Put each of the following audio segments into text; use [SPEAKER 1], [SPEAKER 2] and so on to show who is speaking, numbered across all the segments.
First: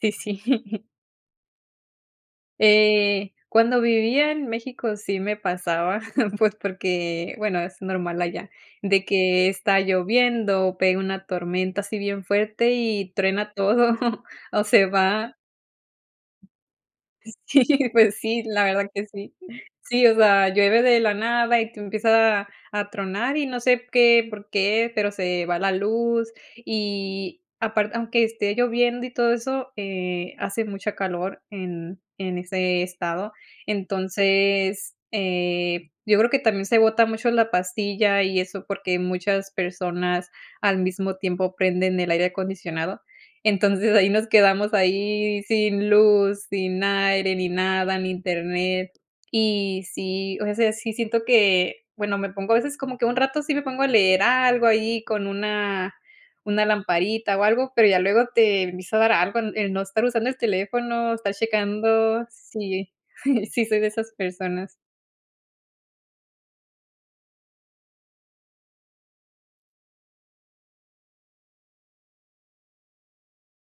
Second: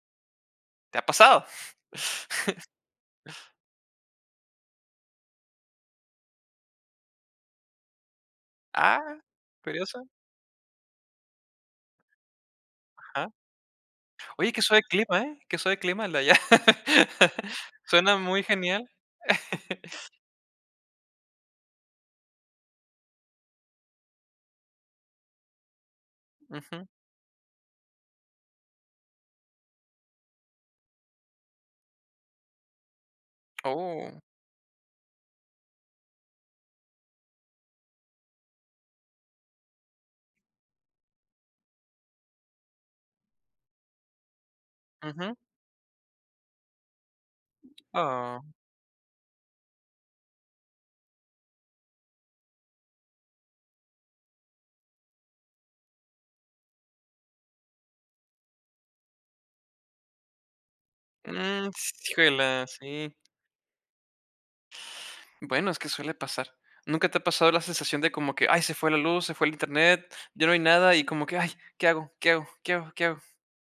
[SPEAKER 1] Sí, sí.
[SPEAKER 2] ¿Te ha pasado?
[SPEAKER 1] Eh, cuando vivía en México, sí me pasaba, pues, porque, bueno, es normal allá, de
[SPEAKER 2] Ah,
[SPEAKER 1] que está
[SPEAKER 2] curioso.
[SPEAKER 1] lloviendo, pega una tormenta así bien fuerte y
[SPEAKER 2] Ajá.
[SPEAKER 1] truena todo,
[SPEAKER 2] Oye, que
[SPEAKER 1] o
[SPEAKER 2] suave
[SPEAKER 1] se
[SPEAKER 2] clima,
[SPEAKER 1] va.
[SPEAKER 2] ¿eh? Que suave clima el de allá.
[SPEAKER 1] Sí, pues
[SPEAKER 2] Suena
[SPEAKER 1] sí,
[SPEAKER 2] muy
[SPEAKER 1] la
[SPEAKER 2] genial.
[SPEAKER 1] verdad que sí. Sí, o sea, llueve de la nada y tú empieza a a tronar y no sé qué, por qué, pero se va la luz
[SPEAKER 2] Ujú.
[SPEAKER 1] y aparte aunque esté lloviendo y todo eso, eh, hace mucha calor en en ese estado.
[SPEAKER 2] Oh.
[SPEAKER 1] Entonces, eh, yo creo que también se bota mucho la pastilla y eso, porque muchas personas al mismo tiempo prenden el aire acondicionado. Entonces, ahí nos quedamos
[SPEAKER 2] Ujú.
[SPEAKER 1] ahí sin luz, sin aire, ni nada, ni
[SPEAKER 2] Ah.
[SPEAKER 1] internet y sí, o sea, sí siento que bueno, me pongo a veces, como que un rato sí me pongo a leer algo ahí con una una lamparita o algo, pero ya luego te empieza a dar algo el no estar usando el teléfono, estar
[SPEAKER 2] Mm,
[SPEAKER 1] checando,
[SPEAKER 2] híjole,
[SPEAKER 1] sí,
[SPEAKER 2] sí.
[SPEAKER 1] sí soy de esas personas.
[SPEAKER 2] Bueno, es que suele pasar. Nunca te ha pasado la sensación de como que: "Ay, se fue la luz, se fue el internet, ya no hay nada". Y como que: "Ay, ¿qué hago? ¿Qué hago? ¿Qué hago? ¿Qué hago?".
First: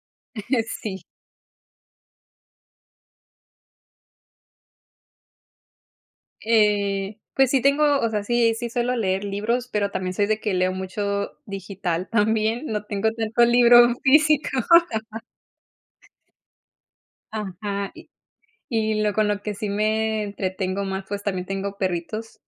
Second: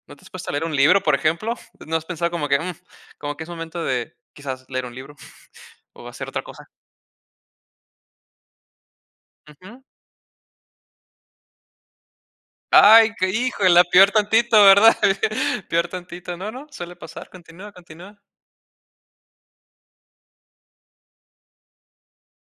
[SPEAKER 2] ¿No te has puesto a leer un libro,
[SPEAKER 1] Sí.
[SPEAKER 2] por ejemplo? ¿No has pensado como que, mm, como que es momento de quizás leer un libro o hacer otra cosa?
[SPEAKER 1] Eh, pues sí tengo, o sea, sí sí suelo leer libros,
[SPEAKER 2] Ujú.
[SPEAKER 1] pero también soy de que leo mucho digital también, no tengo
[SPEAKER 2] Ay, que
[SPEAKER 1] tanto
[SPEAKER 2] híjole,
[SPEAKER 1] libro
[SPEAKER 2] peor
[SPEAKER 1] físico.
[SPEAKER 2] tantito, ¿verdad? Peor tantito. No, no, suele pasar. Continúa,
[SPEAKER 1] Ajá. Y
[SPEAKER 2] continúa.
[SPEAKER 1] y lo con lo que sí me entretengo más, pues, también tengo perritos.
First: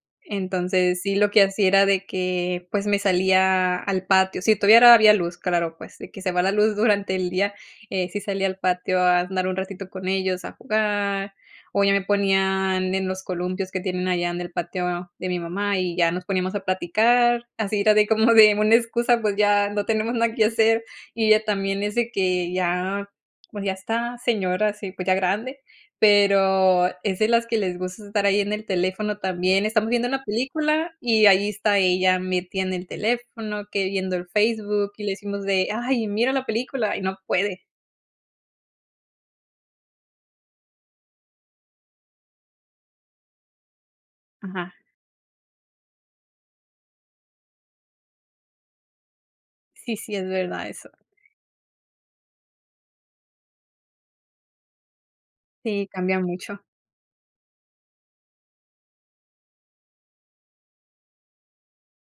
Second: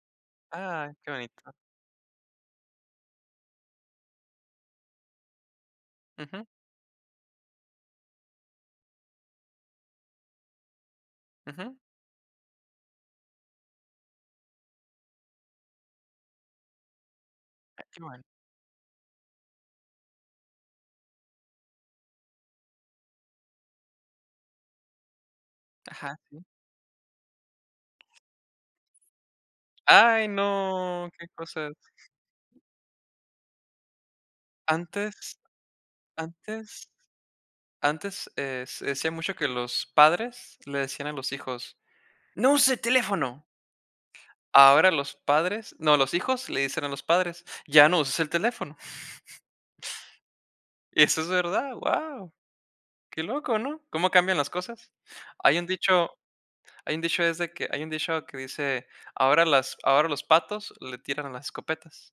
[SPEAKER 2] Ay,
[SPEAKER 1] Entonces,
[SPEAKER 2] que
[SPEAKER 1] sí, lo que
[SPEAKER 2] bonito.
[SPEAKER 1] hacía era de que, pues, me salía al patio si todavía había luz, claro, pues, de que se va
[SPEAKER 2] Ujú.
[SPEAKER 1] la luz durante el día, eh, sí salía al patio a andar un ratito con ellos a jugar,
[SPEAKER 2] Ujú.
[SPEAKER 1] o ya me ponían en los columpios que tienen allá en el patio de mi mamá y ya nos poníamos a platicar. Así era
[SPEAKER 2] Aquí,
[SPEAKER 1] de
[SPEAKER 2] no hay.
[SPEAKER 1] como de una excusa, pues ya no tenemos nada que hacer. Y ella también es de que ya, pues ya está señora, sí, pues, ya grande,
[SPEAKER 2] Ajá. Uh.
[SPEAKER 1] pero es de las que les gusta estar ahí en el teléfono también. Estamos viendo una
[SPEAKER 2] Ay,
[SPEAKER 1] película
[SPEAKER 2] no
[SPEAKER 1] y
[SPEAKER 2] que
[SPEAKER 1] ahí
[SPEAKER 2] cosas.
[SPEAKER 1] está ella metida en el teléfono, que viendo el Facebook y le
[SPEAKER 2] Antes,
[SPEAKER 1] decimos de: "Ay mira la
[SPEAKER 2] antes,
[SPEAKER 1] película" y no puede.
[SPEAKER 2] antes, eh, se decía mucho que los padres le decían a los hijos: "¡No uses el teléfono!".
[SPEAKER 1] Ajá.
[SPEAKER 2] Ahora los padres no, los hijos le dicen a los padres: "!Ya no uses el teléfono!".
[SPEAKER 1] Sí, sí es verdad eso.
[SPEAKER 2] Eso es verdad, guau, qué loco, ¿no? Cómo cambian las cosas. Hay un
[SPEAKER 1] Sí,
[SPEAKER 2] dicho
[SPEAKER 1] cambia mucho.
[SPEAKER 2] hay un dicho es de que hay un dicho que dice ahora las ahora los patos le tiran las escopetas.